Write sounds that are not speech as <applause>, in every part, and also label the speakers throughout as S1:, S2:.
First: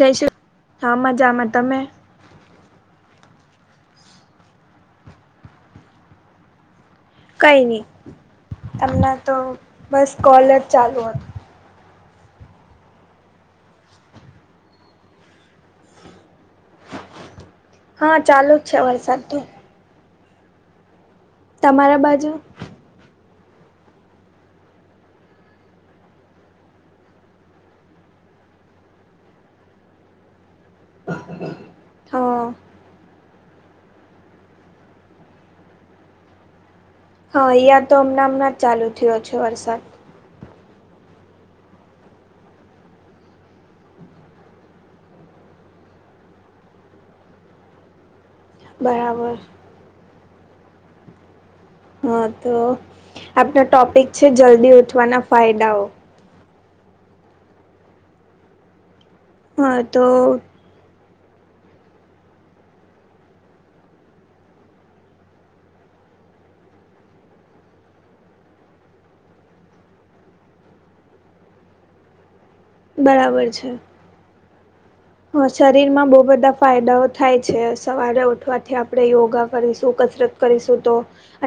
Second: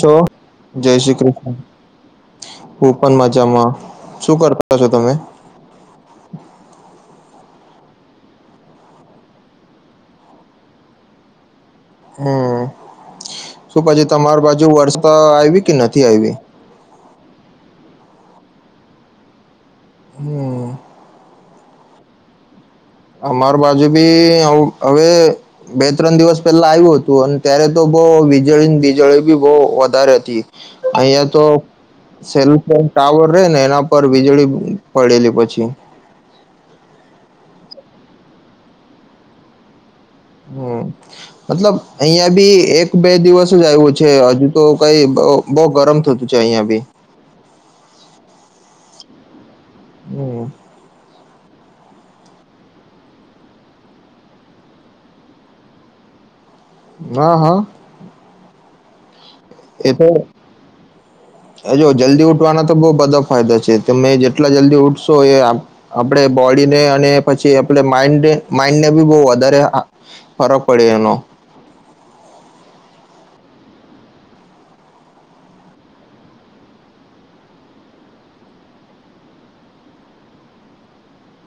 S1: છો જય
S2: હા
S1: શ્રી
S2: મજામાં
S1: કૃષ્ણ.
S2: તમે
S1: હું પણ મજામાં શું કરતા છો તમે?
S2: કંઈ નહી તમને તો બસ કોલ જ ચાલુ હતો.
S1: હમ શું પછી તમારી બાજુ વર્ષા આવી કે નથી આવી?
S2: હા ચાલુ જ છે વરસાદ તો.
S1: હમ
S2: તમારા બાજુ?
S1: અમાર બાજુ બી હવે બે ત્રણ દિવસ પહેલા આવ્યું હતું અને ત્યારે તો બવ વીજળી બીજળી બી બવ વધારે હતી. અહિયા તો
S2: હા
S1: સેલફોન ટાવર રે ને એના પર વીજળી પડેલી પછી
S2: હા અહીંયા તો હમણાં હમણાં જ ચાલુ થયો છે વરસાદ.
S1: હમ મતલબ અહિયાં બી એક બે દિવસ જ આવ્યું છે હજુ તો કઈ બવ ગરમ થતું છે અહીંયા બી
S2: બરાબર
S1: હમ
S2: હા તો આપનો ટોપિક છે જલ્દી ઉઠવાના ફાયદાઓ
S1: હા હા એ તો હ જો જલ્દી ઉઠવાના તો બહ બધા ફાયદા છે તમે જેટલા જલ્દી ઉઠશો એ આપણે બોડીને અને પછી આપ માઇન્ડને બી બહુ વધારે ફરક પડે એનો
S2: બરાબર છે
S1: <inaudible>
S2: હ શરીર માં બહુ બધા ફાયદાઓ થાય છે સવારે ઉઠવાથી આપણે યોગા કરીશું કસરત કરીશું તો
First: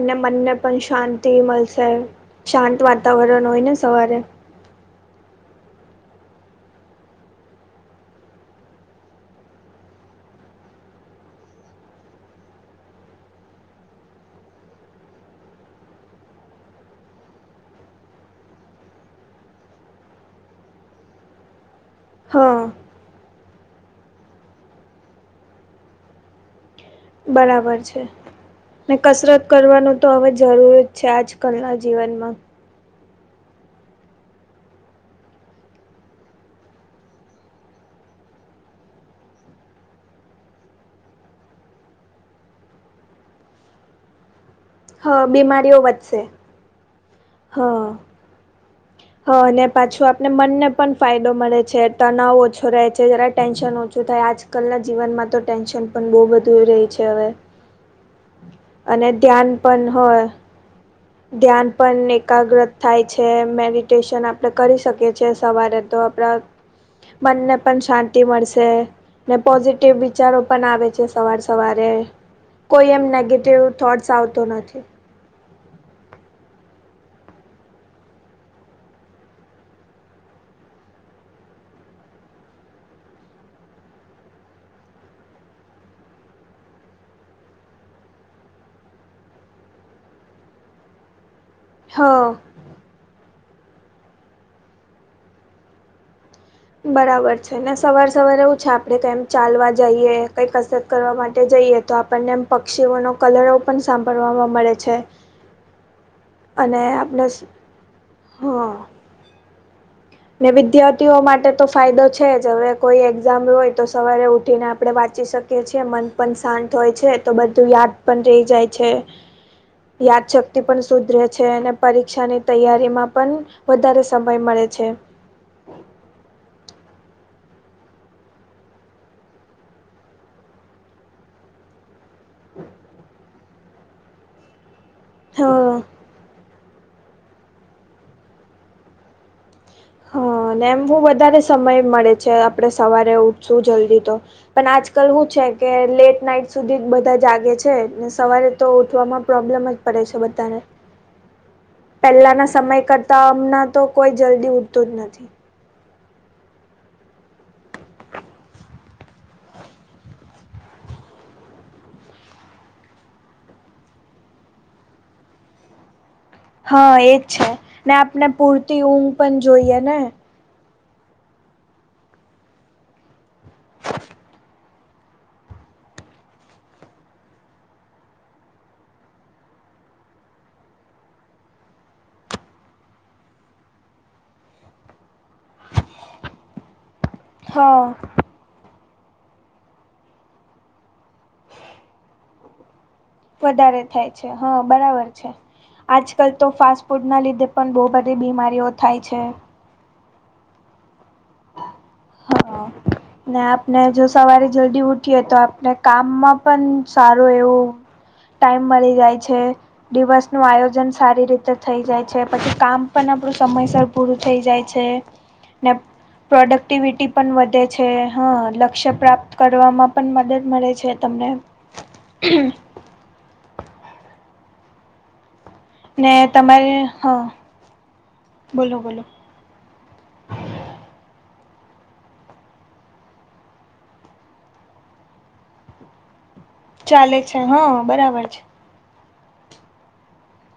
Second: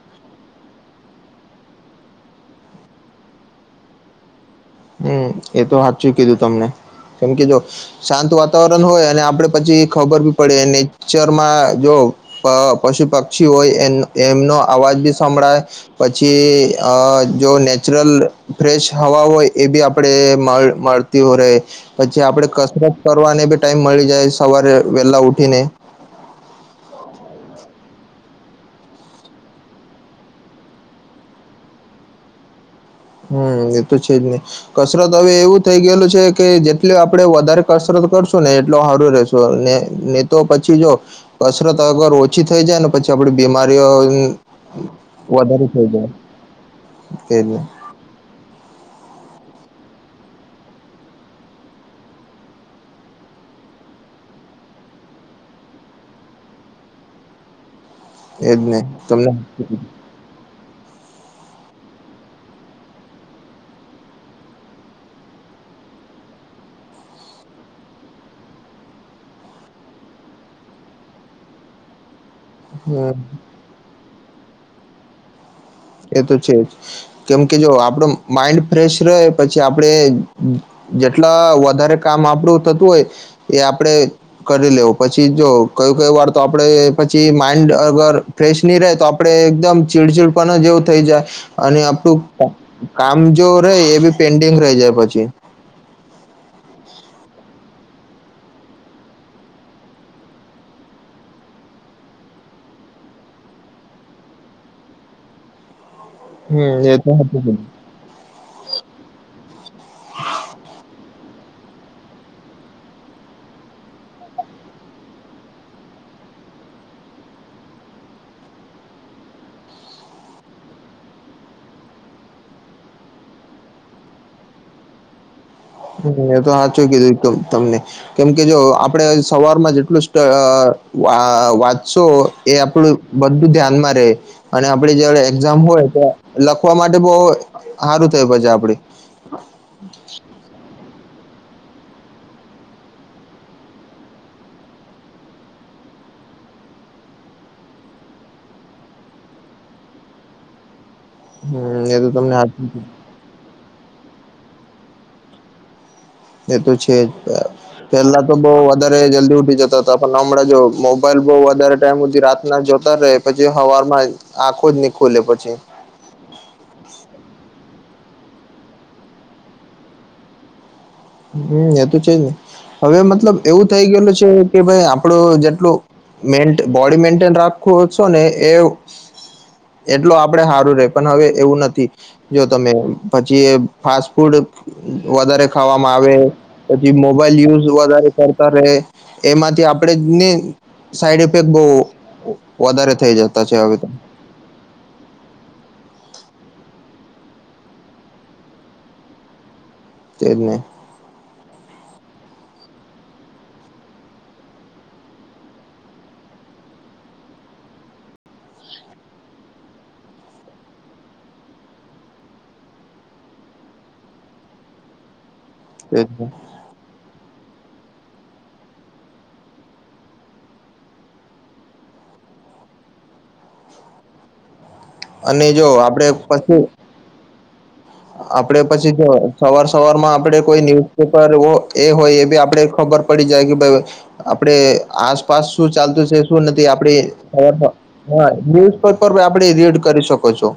S2: અને મનને પણ શાંતિ મળશે શાંત વાતાવરણ હોય ને સવારે
S1: હમ એ તો હાથચું કીધું તમને કેમ કે જો શાંત વાતાવરણ હોય અને આપડે પછી ખબર બી પડે નેચરમાં જો અ પશુ પક્ષી હોય એ એમનો અવાજ બી સંભળાય પછી અ જો નેચરલ ફ્રેશ હવા હોય એ બી આપડે મળતી હોય રે પછી આપડે
S2: હા
S1: કસરત કરવાને બી ટાઈમ મળી જાય સવારે વહેલા ઉઠી ને
S2: બરાબર છે ને કસરત કરવાનું તો હવે જરૂર જ છે આજકાલના જીવનમાં
S1: હમ એતો છે જ નહી કસરત હવે એવું થઇ ગયેલું છે કે જેટલી આપડે વધારે કસરત કરશું ને એટલ સારું રશું ને ને તો પછી જો કસરત અગર ઓછી થઈ જાય ને પછી આપડી બીમારીઓ
S2: હા
S1: વધારે
S2: બીમારીઓ
S1: થઇ જાય
S2: વધશે
S1: એજ ને
S2: હા હા અને પાછું આપને મનને પણ ફાયદો મળે છે તનાવ ઓછો રહે છે જરા ટેન્શન ઓછું થાય આજ આજકાલના જીવનમાં તો ટેન્શન પણ બહુ બધું રહે છે હવે
S1: હ
S2: અને ધ્યાન પણ હોય ધ્યાન પણ એકાગ્રત થાય છે મેડિટેશન આપણેે કરી શકીએ છીએ સવારે તો આપડા મનને પણ શાંતિ મળશે ને પોઝિટિવ વિચારો પણ આવે છે સવાર સવારે કોઈ એમ
S1: હમ્મ.
S2: નેગેટિવ થોટ્સ આવતો નથી
S1: એ તો છે જ કેમ કે જો આપડો માઈન્ડ ફ્રેશ રહે પછી આપડે જેટલા વધારે કામ આપડું થતું હોય એ આપડે કરી લેવું પછી જો કય કય વાર તો આપડે પછી માઈન્ડ અગર ફ્રેશ નહી રહે તો આપડે એકદમ ચીડચીડ પણ જેવું થઈ જાય અને
S2: હ
S1: આપણું કામ જો રે એ બી પેન્ડિંગ રહી જાય પછી
S2: બરાબર છે ને સવાર સવારે એવું છે આપ ણે કેમ ચાલવા જઈએ કઈકશે કરવા માટે જઈએ તો આપણને એમ પક્ષીઓનો કલરવ પણ સાંભળવા મળે છે
S1: હમ એ તો
S2: હા ને વિદ્યાર્થીઓ માટે તો ફાયદો છે જ હવે કોઈ એક્ઝામ હોય તો સવારે ઉઠીને આપણે વાંચી શકીએ છે મન પણ શાંત હોય છે તો બધું યાદ પણ રહી જાય છે યાદશક્તિ પણ સુુધરે છે અને પરીક્ષાની તૈયારીમાં પણ વધારે સમય મળે છે
S1: હમ એ તો સાચું કીધું તમને કેમ કે જો આપડણે સવારમાં જેટલું વાત સો એ આપડું બધું ધ્યાનમાં રે અને આપડ જ એક્ઝામ
S2: હા
S1: હોય ત શવા માટે બહુ સારું થયું પછ આપડ
S2: હા એમ બ વધારે સમય મળે છે આપડણે સવારે ઉઠશું જલ્દી તો પણ આજકાલ શું છે કે લેટ નાઈટ સુધી બધા જાગે છેને સવારે તો ઉઠવામાં પ્રોબ્લેમ જ પડ શ બધને
S1: હમ એ તો તમને હા
S2: અમણા તો કોઈ જલ્દી ઉઠતો જ નથી
S1: એ તો છે જ પેલા તો બહ વધારે જલ્દી ઉઠી જતા હતા પણ નમણાં જો મોબાઈલ બહ વધારે ટાઈમધી રા. ના જોતા રહે પછી હવારમાં આંખું જ ની ખુલે પછી.
S2: હા એજ છે ને આપણે પૂરતી ઊંઘ પણ જોઈએ ને
S1: હમ એ તો છેજ નહી હવે મતલબ એવું થઈ ગયેલું છે કે ભાઈ આપડો જેટલો મે બોડી મેન્ટેન રાખો છો ને એ એટલો આપડે સારું રે પણ હવે એવું નથી. જો તમે પછી ફાસ્ટ ફૂડ વધારે ખાવા પછી મોબાઈલ યુઝ
S2: હા
S1: વધ ત્યારે એમાંથી આપડે ને સાઈડ ઇફેક્ટ બહુ વધારે થઈ જશે
S2: વધારે થાય છે હા બરાબર છે આજકાલ તો ફાસ્ટ ફૂડના લીધે પણ બહુ બધી બીમારીઓ થાય છે
S1: છે ના
S2: હા ને આપણે જો સવારે જલ્દી ઉઠીએ તો આપણે કામમાં પણ સારું એવું. ટાઈમ મળી જાય છે દિવસ નું આયોજન સારી રીતે થઈ જાય છે પછી કામ પણ આપણું સમયસર પૂરું થઈ જાય છે. નાને
S1: એ
S2: એક્ટિવિટી પણ વધે છે હા લક્ષ્ય પ્રાપ્ત કરવામાં પણ મદદ મળે છે તમને હમ
S1: અને જો આપડે
S2: ને
S1: પશું
S2: તમારે હા
S1: આપડે
S2: બોલો બોલો
S1: પછી સવાર સવાર માં આપડે કોઈ ન્યુઝપેપર એ હોય એ બી આપડે ખબર પડી જાય કે ભ આપડે આસપાસ શું ચાલતું છે શું નથી આપડી
S2: ચાલે છે
S1: ખર
S2: હા બરાબર છે.
S1: પેપર આપડે રીડ કરી શકો છો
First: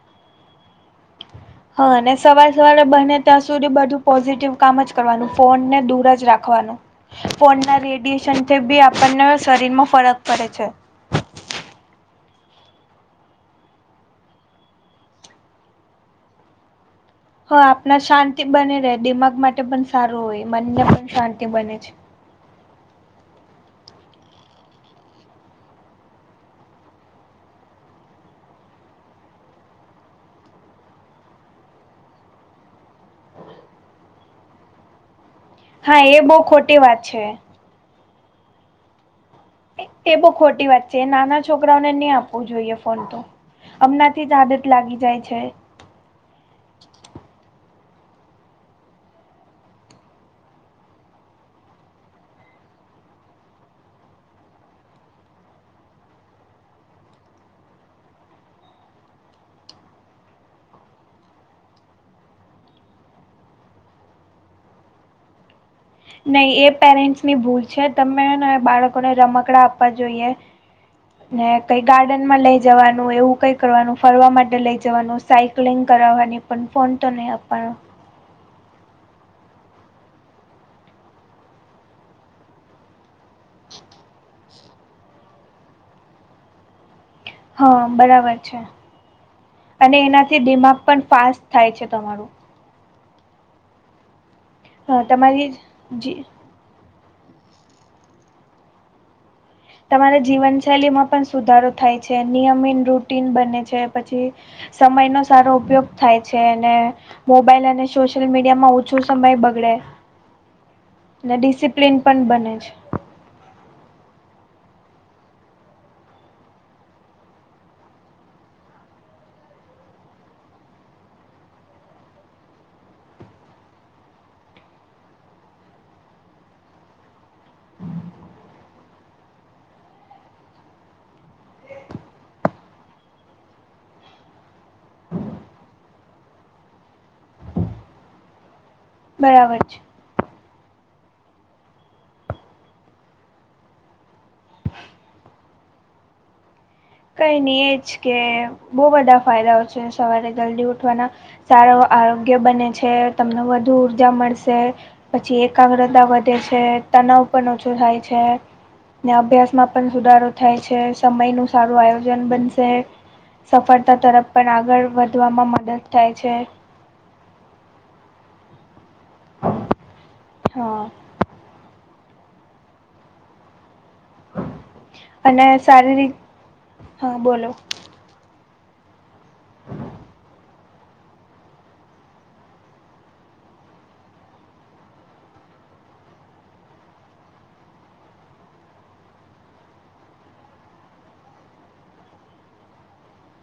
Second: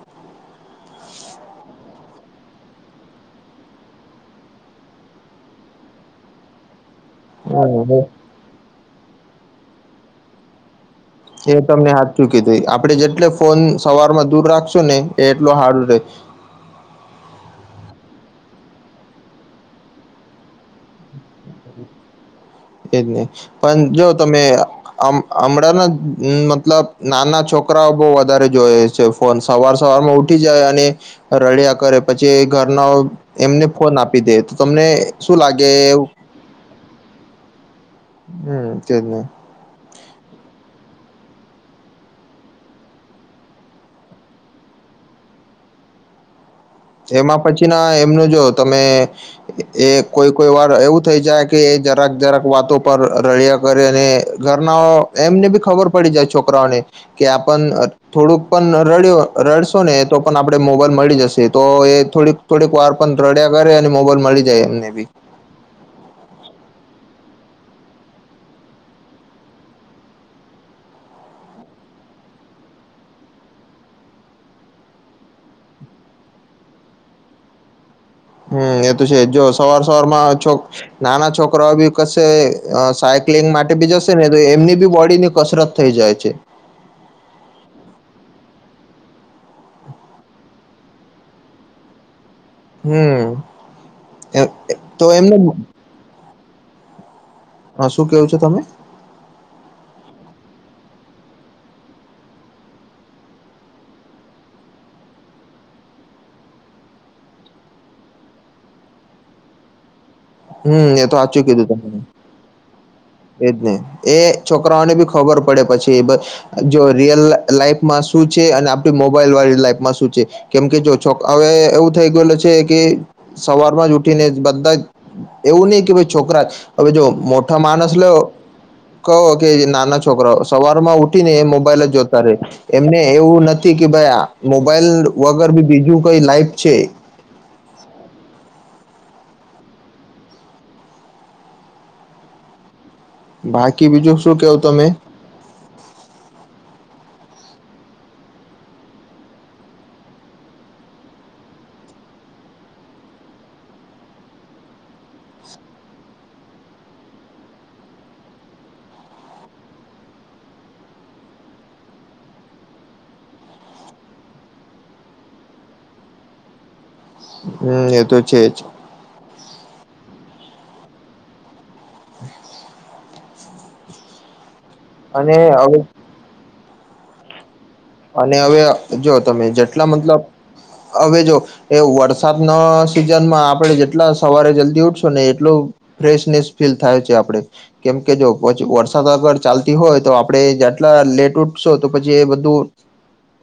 S2: હા અને સવારે સવારે બને ત્યાં સુધી બધું પોઝિટિવ કામ જ કરવાનું ફોનને દૂર જ રાખવાનું. ફોન ના
S1: હા
S2: રેડિયશનથી બી આપણને શરીરમાં ફરક પડે છે.
S1: એ તમને હાથ ચૂકી દ આપડે જેટલે ફોન સવારમાં દૂર રાખશું ને એ એટલો હાર્ડ રહે
S2: હા આપણા શાંતિ બને રહે દિમાગ માટે પણ સારું હોય મનને પણ શાંતિ બને છે.
S1: એજ નહી પણ જો તમે હમણાં ને મતલબ નાના છોકરાઓ બહ વધારે જોય છે. ફોન સવાર સવાર માં ઉઠી જાય અને રળિયા કરે પછી ઘરના એમને ફોન આપી દે તો તમને શું લાગે
S2: હા એ બહુ ખોટી વાત છે.
S1: હમ કે જને
S2: એ બહ ખોટી વાત છે નાના છોકરાઓને નહી આપવું જોઈએ ફોન તો હમણાંથી જ આદત લાગી જાય છે.
S1: એમાં પછી ના એમનું જો તમે એ કોઈ કોઈ વાર એવું થઈ જાય કે એ જરાક જરાક વાતો પર રળિયા કરી અને ઘરના એમને બી ખબર પડી જાય છોકરાઓને. કે આપ થોડુંક પણ રડ્યો રડશો ને તો પણ આપણે મોબાઈલ મળી જશે તો એ થોડીક થોડીક વાર પણ રડ્યા કરે અને મોબાઈલ મળી જાય એમને બી.
S2: નહી એ પેરેન્ટ્સની ભૂલ છે તમેને બાળકોને રમકડા આપવા જોઈએ. ને કઈ ગાર્ડન માં લઈ જવાનું એવું કઈ કરવાનું ફરવા માટે લઈ જવાનું. સાયકલિંગ કરાવવાની પણ ફોન તો નહી આપવાનો.
S1: હમ એ તો છે જો સવાર સવારમાં છોક-' નાના છોકરાઓ બી કશે સાયક્લિંગ માટે બી જશે ને તો એમની બી બોડી ની કસરત થઈ જાય છે.
S2: હા બરાબર છે. અને એનાથી દિમાગ પણ ફાસ્ટ થાય છે તમારું.
S1: હમ એ
S2: હા
S1: તો એમને
S2: તમારી જી
S1: હા શું કેવું છે તમે?
S2: તમારા જીવનશૈલી માં પણ સુધારો થાય છે નિયમન રૂટીન બને છે પછી સમયનોો સારો ઉપયોગ થાય છે અને મોબાઈલ અને સોશિયલ મીડિયા માં ઓછો સમય બગડે.
S1: હમ એ તો સાચું કીધું
S2: ડિસિપ્લિન
S1: તમે
S2: પણ બને છે.
S1: એજ નહી એ છોકરાઓને બી ખબર પડે પછી જો રિયલ લાઈફમાં શું છે અને આપડી મોબાઈલ વાળી લાઈફમાં શું છે? કેમ કે જો છો હવે એવું થઈ ગયેલ છે કે સવારમાં જ ઉઠીને બધા જ એવું નહી કે ભાઈ છોકરા હ જો મોઠા માણસ લો કહો કે નાના છોકરા સવાર માં ઉઠી ને મોબાઈલ જ જોતા રે. એમને એવું નથી કે ભાઈ આ મોબાઈલ વગર બી બીજું કઈ લાઈફ છે.
S2: બરાબર છે.
S1: બાકી બીજું શું કેવું તમે?
S2: કઈ નહી એ જ કે બહ બધા ફાયદાઓ છે સવારે જલ્દી ઉઠવાના. સારો આરોગ્ય બને છે તમને વધુ ઉ ઊર્જા મળશે. પછી એકાગ્રતા વધે છે તનાવ પણ ઓછો થાય છે ને અભ્યાસમાં પણ સુધારો થાય છે સમય નું સારું આયોજન બનશે. સફળતા તરફ પણ આગળ વધવામાં મદદ થાય છે.
S1: હમ એ તો છે જ.
S2: હા અને શારીરિક હા બોલો
S1: અને હવે જો તમે જેટલા મતલબ હવે જો એ વરસાદના સિઝનમાં આપણે જેટલા સવારે જલ્દી ઉઠશું ને એટલું ફ્રેશનેસ ફીલ થાય છે આપડે કેમ કે જો પછી વરસાદ અગર ચાલતી હોય તો આપણે જેટલા લેટ ઉઠશો તો પછી એ બધું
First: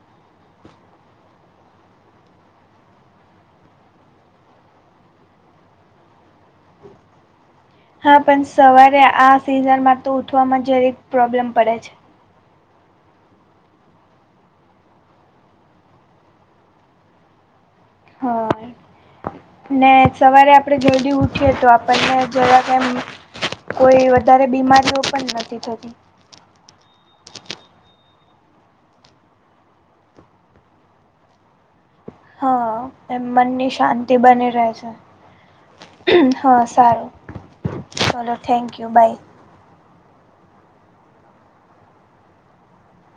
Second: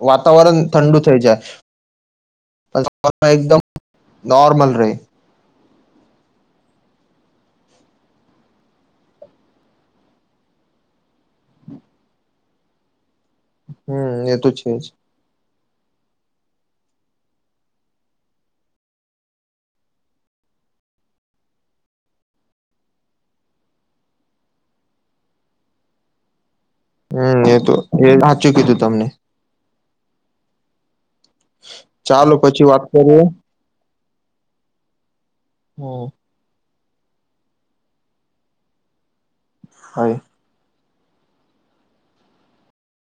S1: વાતાવરણ ઠંડુ થઈ જાય એકદમ નોર્મલ રે
S2: હા પણ સવારે આ સિઝનમાં તો ઉઠવામાં જરેક પ્રોબ્લેમ પડે છે.
S1: હમ એ તો છે જ
S2: હા ને સવારે આપડણે જદી ઉઠીએ તો આપણને જવા કેમ કોઈ વધારે બીમારીઓ પણ નથી થતી.
S1: હમ એ તો એ સાચું કીધું તમને હ
S2: હા એમ મનની શાંતિ બની રહે છે.
S1: હમ
S2: હા સારું ચલો થેન્ક યુ બાય.
S1: હ <inaudible>